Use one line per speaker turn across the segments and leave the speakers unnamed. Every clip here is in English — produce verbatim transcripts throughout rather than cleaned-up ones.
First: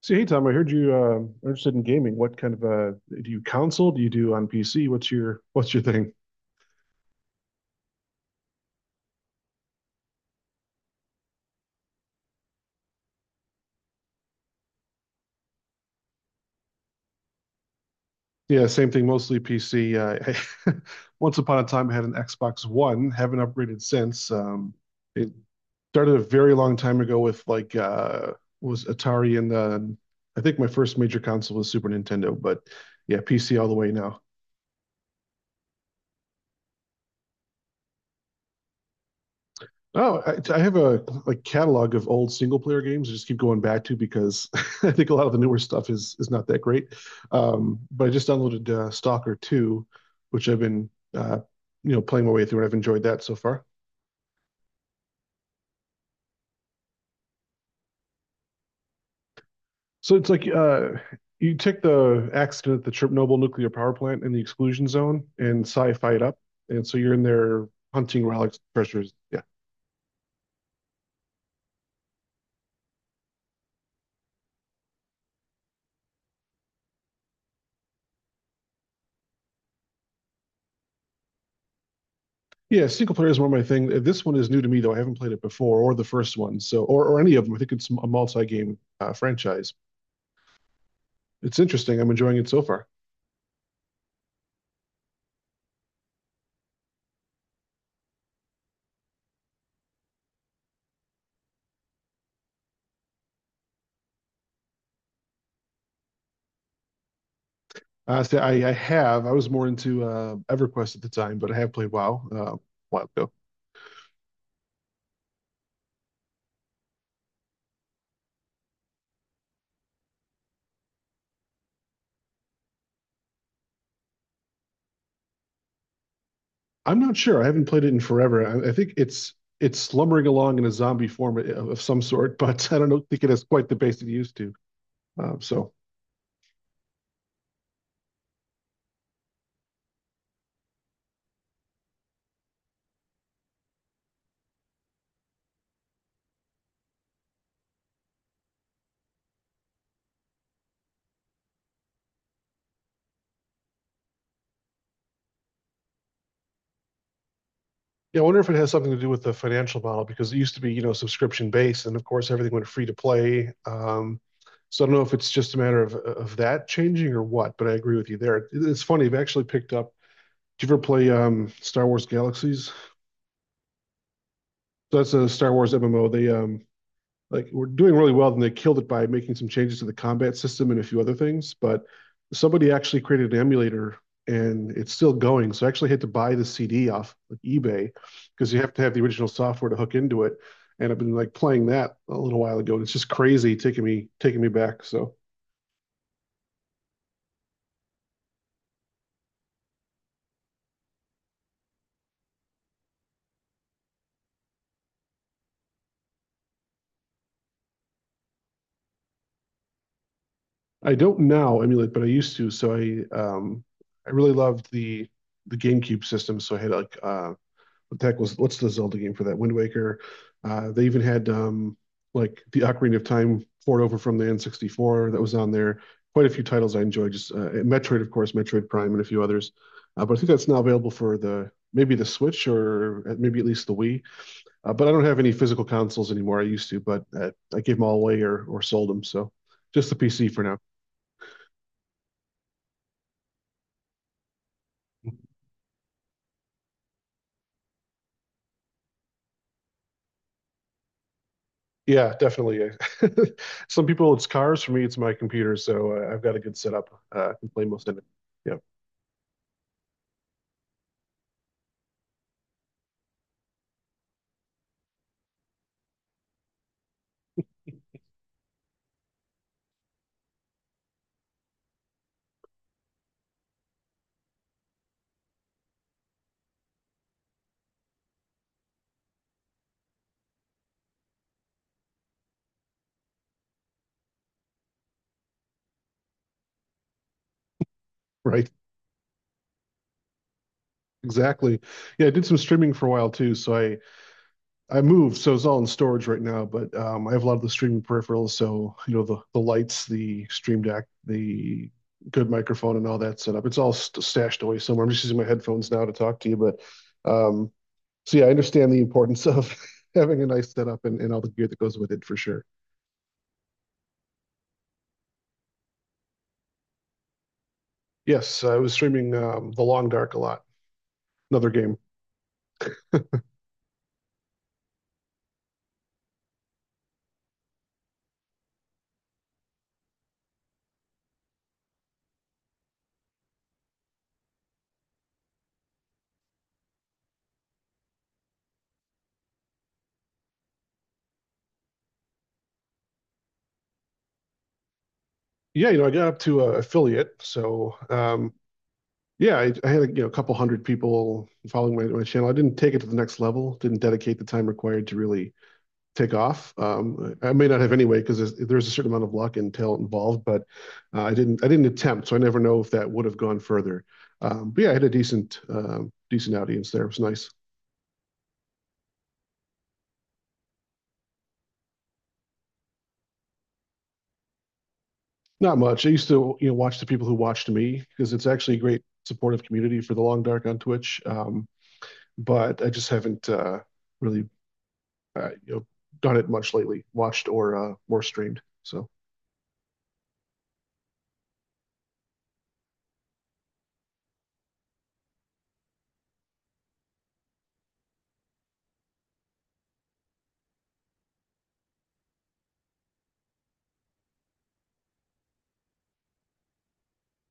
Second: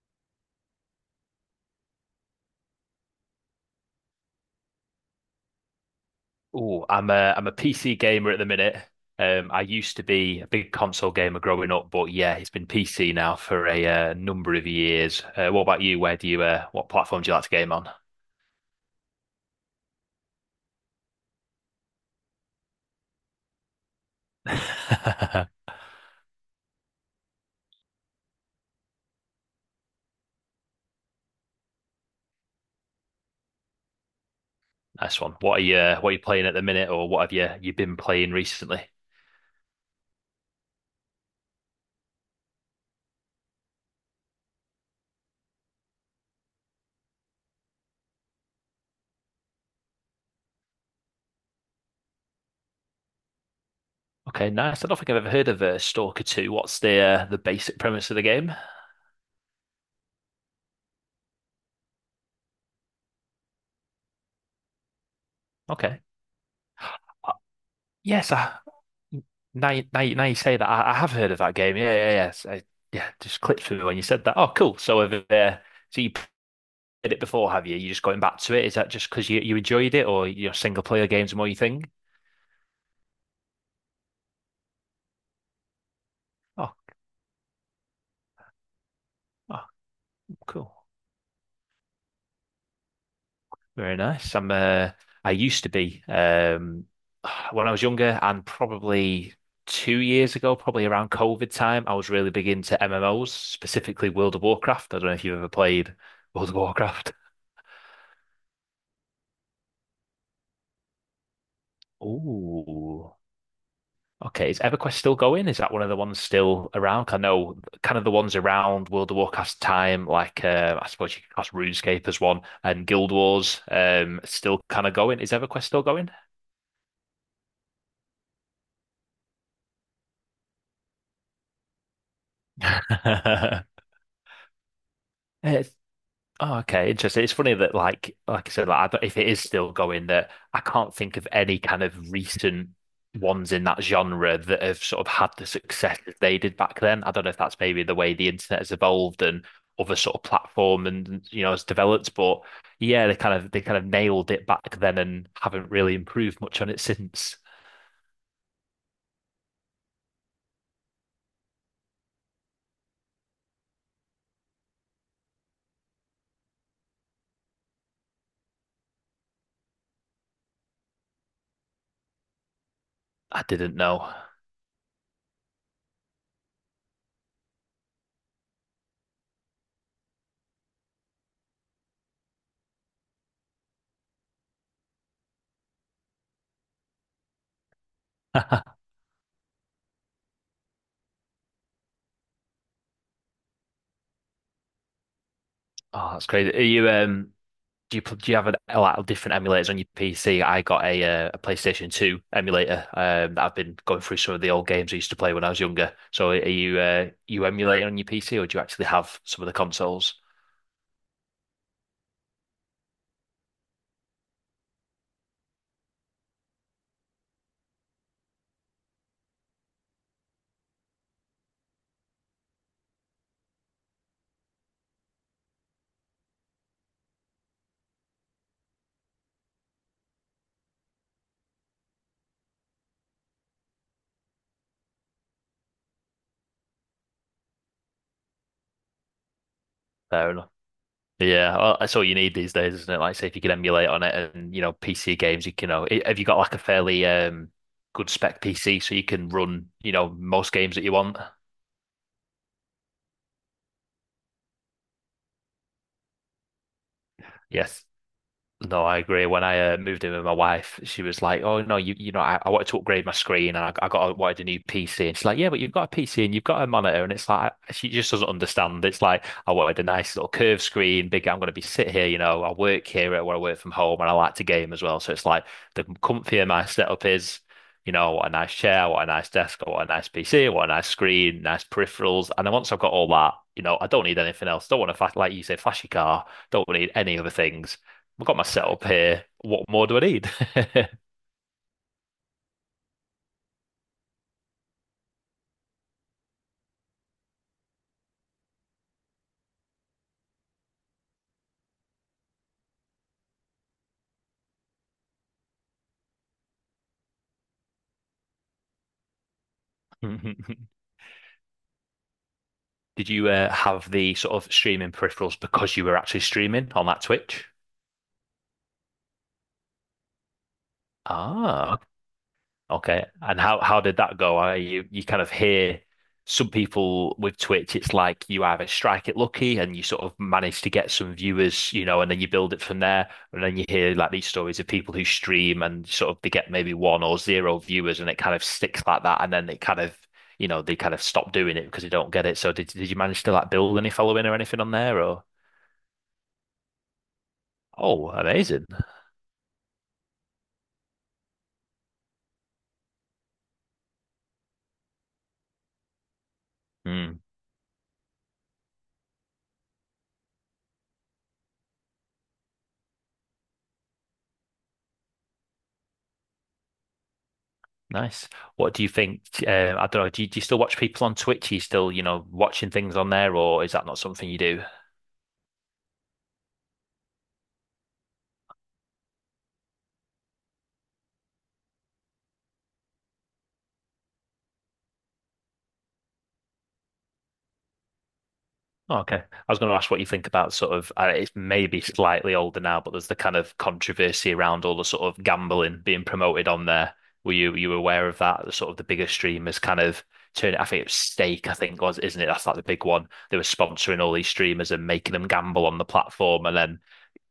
So hey Tom, I heard you uh, are interested in gaming. What kind of uh, do you console? Do you do on P C? What's your what's your thing?
Oh, I'm a I'm a P C gamer at the minute. Um, I used to be a big console gamer growing up, but yeah, it's been P C now for a uh, number of years. Uh, what about you? Where do you uh, what platform do you like to game on?
Yeah, same thing. Mostly P C. Uh, I, once upon a time, I had an Xbox One. Haven't upgraded since. Um, it started a very long time ago with like uh, was Atari, and uh, I think my first major console was Super Nintendo. But yeah, P C all the way now.
Nice one. What are you uh, what are you playing at the minute, or what have you you been playing recently?
Oh, I, I have a like catalog of old single player games. I just keep going back to because I think a lot of the newer stuff is is not that great. Um, but I just downloaded uh, Stalker Two, which I've been uh, you know playing my way through, and I've enjoyed that so far.
Okay, nice. I don't think I've ever heard of uh, Stalker two. What's the uh, the basic premise of the game?
So it's like uh, you take the accident at the Chernobyl nuclear power plant in the exclusion zone and
Okay.
sci-fi it up, and so you're in there hunting
Yes,
relics,
I,
treasures. Yeah,
now you, now you, now you say that, I, I have heard of that game. Yeah, yeah, yes. I, yeah, just clicked through when you said that. Oh, cool. So have uh, so you played it before, have you? You're just going back to it. Is that just because you, you enjoyed it, or your single player games are more your thing?
yeah, single player is more my thing. This one is new to me though. I haven't played it before, or the first one,
Oh,
so or, or any of them. I think it's a multi-game uh,
oh,
franchise.
cool.
It's interesting. I'm enjoying it so far.
Very nice. I'm uh, I used to be um, when I was younger, and probably two years ago, probably around COVID time, I was really big into M M Os, specifically World of Warcraft. I don't know if you've ever played World of Warcraft.
Uh, so I, I have. I was more into uh, EverQuest at the time, but I have played WoW uh, a while
Oh.
ago.
Okay, is EverQuest still going? Is that one of the ones still around? 'Cause I know kind of the ones around World of Warcraft time, like uh, I suppose you could class RuneScape as one, and Guild Wars um, still kind of going. Is EverQuest still going?
I'm not sure. I haven't played it in forever. I, I think it's it's slumbering along in a zombie form of, of some sort, but I don't know, think it has quite the base it used to. Uh,
It's
so
Oh, okay, interesting. It's funny that, like, like I said, like, I don't, if it is still going, that I can't think of any kind of recent ones in that genre that have sort of had the success that they did back then. I don't know if that's maybe the way the internet has evolved and other sort of platform and you know has developed, but yeah, they kind of they kind of nailed it back then and haven't really improved much on it since.
Yeah, I wonder if it has something to do with the financial model because it used to be, you know, subscription based, and of course everything went free to play. Um, so I don't know if it's just a matter of of that changing or what, but I agree with you there. It's funny. I've actually picked up. Did you ever play um, Star Wars Galaxies?
I didn't know.
So that's a Star Wars M M O. They um, like we're doing really well, then they killed it by making some changes to the combat system and a few other things. But somebody actually created an emulator and it's still going. So I actually had to buy the C D off like eBay because you have to have the original software to hook into it. And I've been like playing that a little while ago, and it's just crazy taking me taking me back. So
Oh, that's crazy. Are you um? do you do you have a, lot of different emulators on your P C? I got a uh, a PlayStation two emulator um, that I've been going through some of the old games I used to play when I was younger. So are you uh, you emulating on your P C or do you actually have some of the consoles?
I don't now emulate, but I used to. So I um I really loved the the GameCube system. So I had like uh Tech was, what's the Zelda game for that? Wind Waker. Uh, they even had um, like the Ocarina of Time port over from the N sixty-four that was on there. Quite a few titles I enjoyed. Just uh, Metroid, of course, Metroid Prime, and a few others. Uh, but I think that's now available for the maybe the Switch or uh, maybe at least the Wii. Uh, but I don't have any physical consoles anymore. I used to, but uh, I gave them all away or or sold them. So just the P C
Fair
for
enough.
now.
Yeah, well, that's all you need these days, isn't it? Like, say if you can emulate on it, and you know P C games, you can. You know, i- have you got like a fairly um good spec P C so you can run you know most games that you want?
Yeah, definitely. Some people it's cars. For me, it's my computer. So uh, I've got a good setup. Uh, I can play
Yes.
most of it. Yeah.
No, I agree. When I uh, moved in with my wife, she was like, "Oh no, you you know, I, I wanted to upgrade my screen, and I, I got a, wanted a new P C." And she's like, "Yeah, but you've got a P C and you've got a monitor," and it's like she just doesn't understand. It's like I wanted a nice little curved screen, big. I'm going to be sit here, you know. I work here where I work from home, and I like to game as well. So it's like the comfier my setup is, you know, what a nice chair, what a nice desk, what a nice P C, what a nice screen, nice peripherals. And then once I've got all that, you know, I don't need anything else. Don't want to like you say, flashy car. Don't need any other things. I've got my
Right,
setup here. What more do I need?
exactly. Yeah, I did some streaming for a while too, so I I moved, so it's all in storage right now, but um I have a lot of the streaming peripherals, so you know the the lights, the Stream Deck, the good microphone and all that set up. It's all st stashed away somewhere. I'm just using my headphones now to talk to you, but um so yeah, I understand the importance of having a nice setup and, and all the gear that goes with it for sure.
Did you uh, have the sort of streaming peripherals because you were actually streaming on that Twitch?
Yes, I was streaming um The Long Dark a lot, another game.
Ah, okay. And how how did that go? I you you kind of hear some people with Twitch, it's like you either strike it lucky and you sort of manage to get some viewers, you know, and then you build it from there. And then you hear like these stories of people who stream and sort of they get maybe one or zero viewers and it kind of sticks like that. And then it kind of, you know, they kind of stop doing it because they don't get it. So did did you manage to like build any following or anything on there or?
Yeah, you know, I got up to uh, affiliate. So,
Oh,
um,
amazing.
yeah, I, I had a, you know, a couple hundred people following my, my channel. I didn't take it to the next level, didn't dedicate the time required to really take off. Um, I may not have anyway, because there's, there's a certain amount of luck and talent involved, but uh, I didn't, I didn't attempt. So I never know if that would have gone further. Um, but yeah, I had a decent, um, decent audience there. It was nice.
Nice. What do you think? Uh, I don't know. Do you, do you still watch people on Twitch? Are you still, you know, watching things on there, or is that not something you do?
Not much. I used to, you know, watch the people who watched me because it's actually a great supportive community for the long dark on Twitch. Um, but I just haven't, uh, really uh, you know, done it much lately, watched or uh, more streamed. So
Oh, okay. I was going to ask what you think about sort of, uh, it's maybe slightly older now, but there's the kind of controversy around all the sort of gambling being promoted on there. Were you were you aware of that? The sort of the bigger streamers kind of turn it. I think it was Stake, I think was, isn't it? That's like the big one. They were sponsoring all these streamers and making them gamble on the platform, and then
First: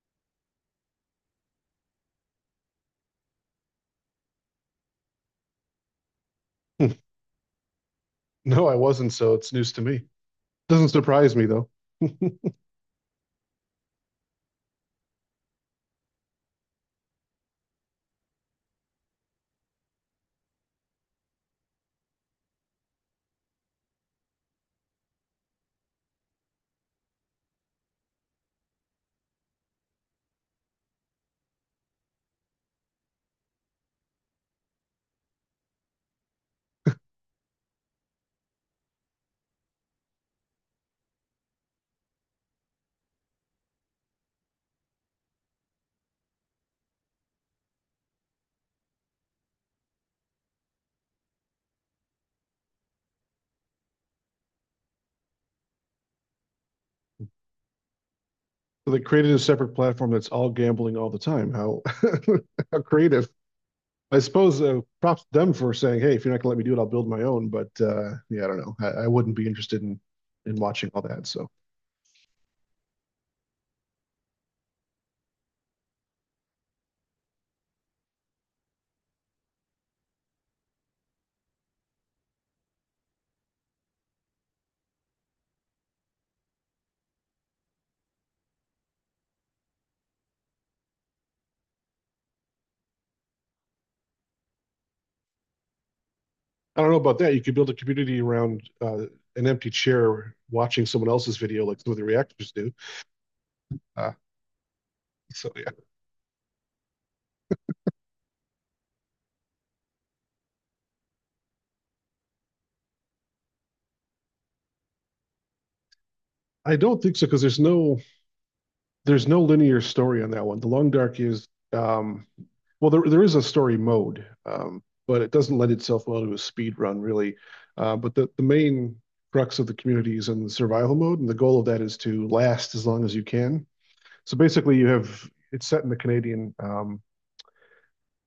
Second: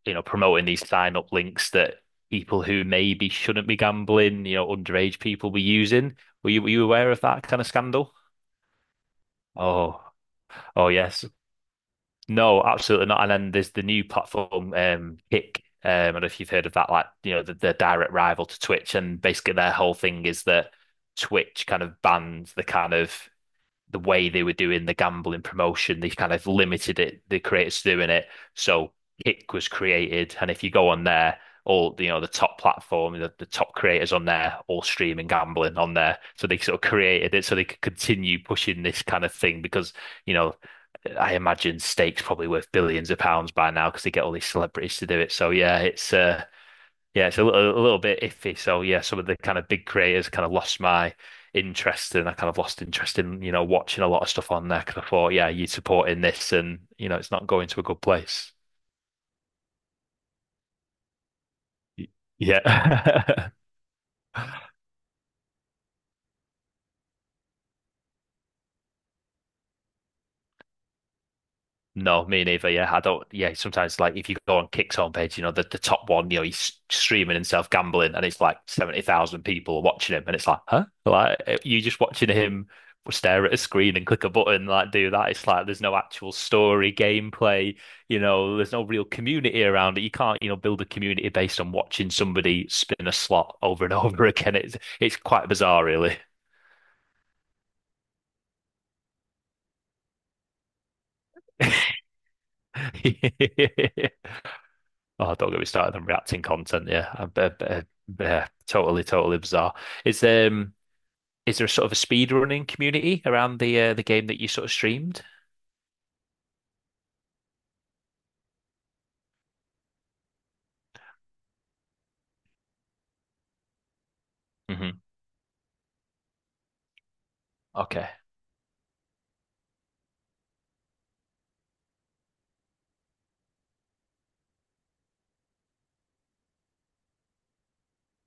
you know, promoting these sign up links that people who maybe shouldn't be gambling, you know, underage people were using. Were you were you aware of that kind of scandal?
no, I wasn't. So it's news to me.
Oh,
Doesn't
oh yes.
surprise me though.
No, absolutely not. And then there's the new platform, um, Kick. Um, I don't know if you've heard of that, like, you know, the, the direct rival to Twitch. And basically their whole thing is that Twitch kind of bans the kind of the way they were doing the gambling promotion, they kind of limited it, the creators doing it. So Kick was created, and if you go on there, all you know, the top platform, the, the top creators on there, all streaming gambling on there. So they sort of created it so they could continue pushing this kind of thing because, you know, I imagine stakes probably worth billions of pounds by now because they get all these celebrities to do it. So yeah, it's uh yeah, it's a, li- a little bit iffy. So yeah, some of the kind of big creators kind of lost my interest, and I kind of lost interest in, you know, watching a lot of stuff on there because I thought, yeah, you're supporting this, and you know, it's not going to a good place.
So they created a separate platform that's all gambling all the time. How
Y-
how creative.
Yeah.
I suppose uh, props to them for saying, "Hey, if you're not gonna let me do it, I'll build my own." But uh, yeah, I don't know. I, I wouldn't be interested in in watching all that. So
No, me neither. Yeah, I don't. Yeah, sometimes like if you go on Kick's homepage, you know the, the top one, you know he's streaming himself gambling, and it's like seventy thousand people watching him, and it's like, huh? Like eh, you just watching him stare at a screen and click a button, like do that. It's like there's no actual story, gameplay. You know, there's no real community around it. You can't, you know, build a community based on watching somebody spin a slot over and over again. It's it's quite bizarre, really.
I don't know about that. You could build a community around uh, an empty chair watching someone else's video, like some of the reactors do. Uh,
Oh, don't
so
get me
yeah,
started on reacting content. Yeah, I, I, I, I- totally, totally bizarre. Is um, is there a sort of a speed running community around the uh, the game that you sort of streamed?
I don't think so because there's no there's no linear story on that one. The Long Dark is um, well, there there is a story mode, um,
Hmm
but it doesn't lend itself well to a speed run really. Uh,
Okay,
but the the main crux of the community is in the survival mode, and the goal of that is to last as long as you can. So basically, you have it's set in the Canadian um,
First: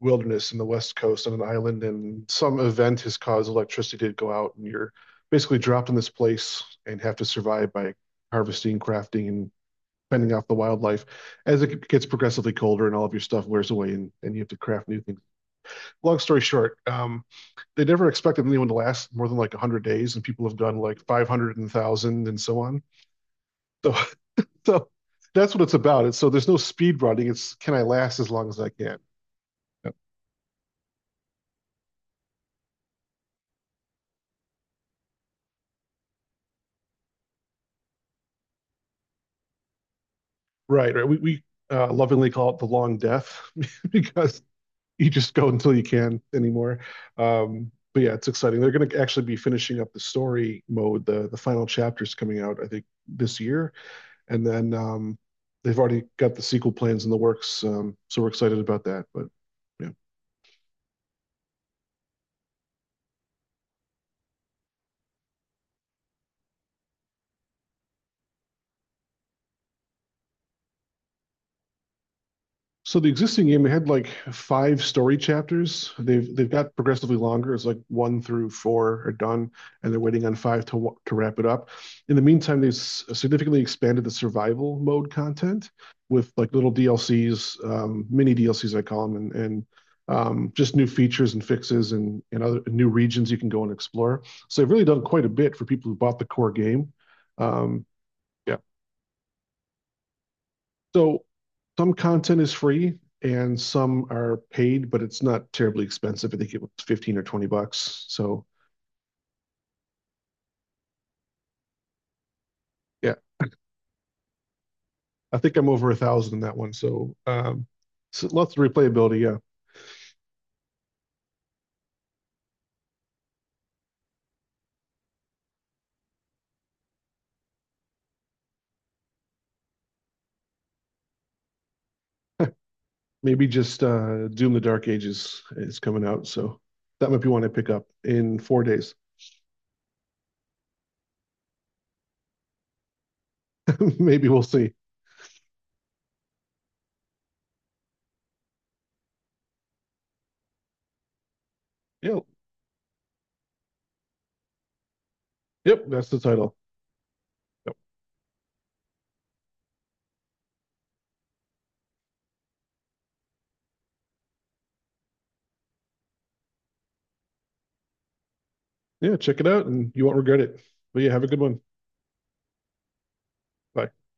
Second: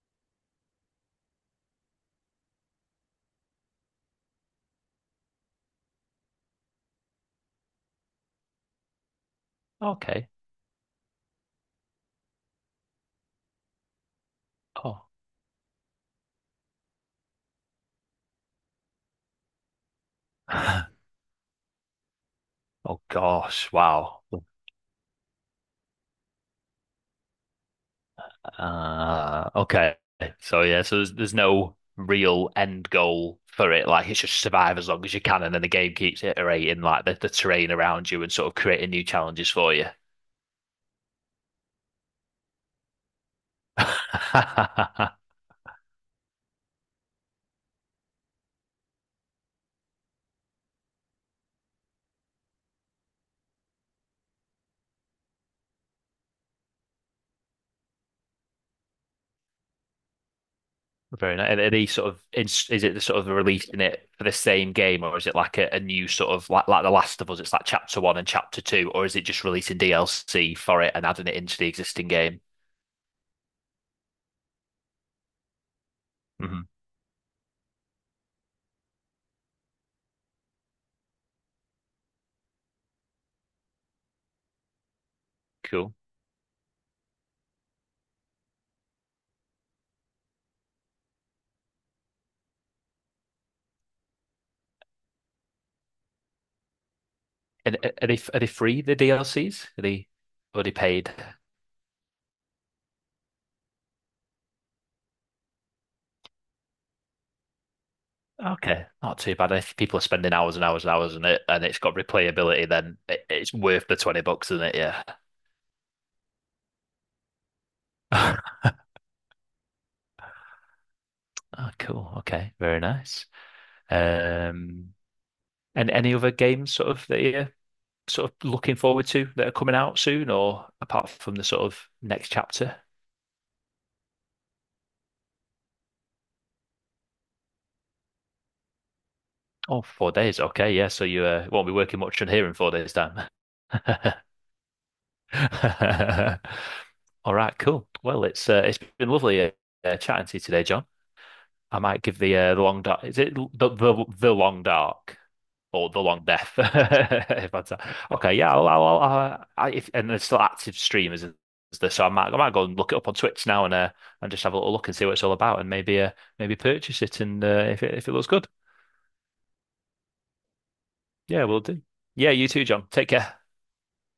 wilderness in the west coast on an island, and some event has caused electricity to go out, and you're basically dropped in this place and have to survive by harvesting, crafting, and
okay.
fending off the wildlife as it gets progressively colder and all of your stuff wears away and, and you have to craft new
Oh,
things. Long story short, um, they never expected anyone to last more than like one hundred days, and people have gone like five hundred and one thousand and so on.
oh gosh,
So,
wow.
so that's what it's about. It's, so there's no speed running. It's, can I last as long as I can?
Uh,
Yep.
okay. So yeah, so there's, there's no real end goal for it. Like it's just survive as long as you can, and then the game keeps iterating like the, the terrain around you and sort of creating new challenges for you.
Right, right. We, we uh, lovingly call it the long death because you just go until you can anymore. Um, but yeah, it's exciting. They're going to actually be finishing up the story mode. The the final chapter's coming out, I think, this year, and then um, they've already got the sequel plans in the works. Um, so we're excited about that. But yeah,
Very nice. Are they sort of is, is it the sort of releasing it for the same game, or is it like a, a new sort of like like The Last of Us? It's like chapter one and chapter two, or is it just releasing D L C for it and adding it into the existing game?
so the existing game had like five story chapters. They've they've
Hmm,
got progressively longer. It's like one through four are done, and they're waiting on five to to wrap it up. In the meantime, they've significantly expanded the survival mode content
cool.
with like little D L Cs, um, mini D L Cs I call them, and and um, just new features and fixes and and other new regions you can go and explore. So they've really done quite a bit for people who bought the core game.
And
Um,
a- are they are they
yeah,
free the D L Cs? Are they are they paid?
so some content is free and some are paid, but it's not terribly expensive. I think it was fifteen or twenty bucks. So
Okay, not too bad. If people are spending hours and hours and hours on it, and it's got replayability, then
yeah,
it, it's worth the twenty bucks, isn't it?
I think I'm over a thousand in that one. So, um, so
Yeah.
lots of replayability. Yeah.
Oh, cool. Okay, very nice. Um, and any other games sort of that you sort of looking forward to that are coming out soon, or apart from the sort of next chapter?
Maybe just uh, Doom the Dark Ages is coming out. So that might be one I pick up in four days.
Oh, four days. Okay, yeah. So you uh, won't be working much on here in four days' time.
Maybe we'll see.
All right, cool. Well, it's uh, it's been lovely uh, uh, chatting to you today, John. I might give
Yeah.
the uh, the long dark. Is it the the, the long dark
Yep.
or the
That's the
long death?
title.
If I'd
Yep.
say. Okay, yeah. I'll, I'll, I'll, uh, I, if, and there's still active streamers, is there? So I might I might go and look it up on Twitch now and uh, and just have a little look and see what it's all about and maybe uh, maybe purchase it and uh, if it if it looks good,
Yeah. Check it out and you won't regret it. But yeah, have a good
yeah,
one.
we'll do. Yeah, you too, John. Take care.
Bye.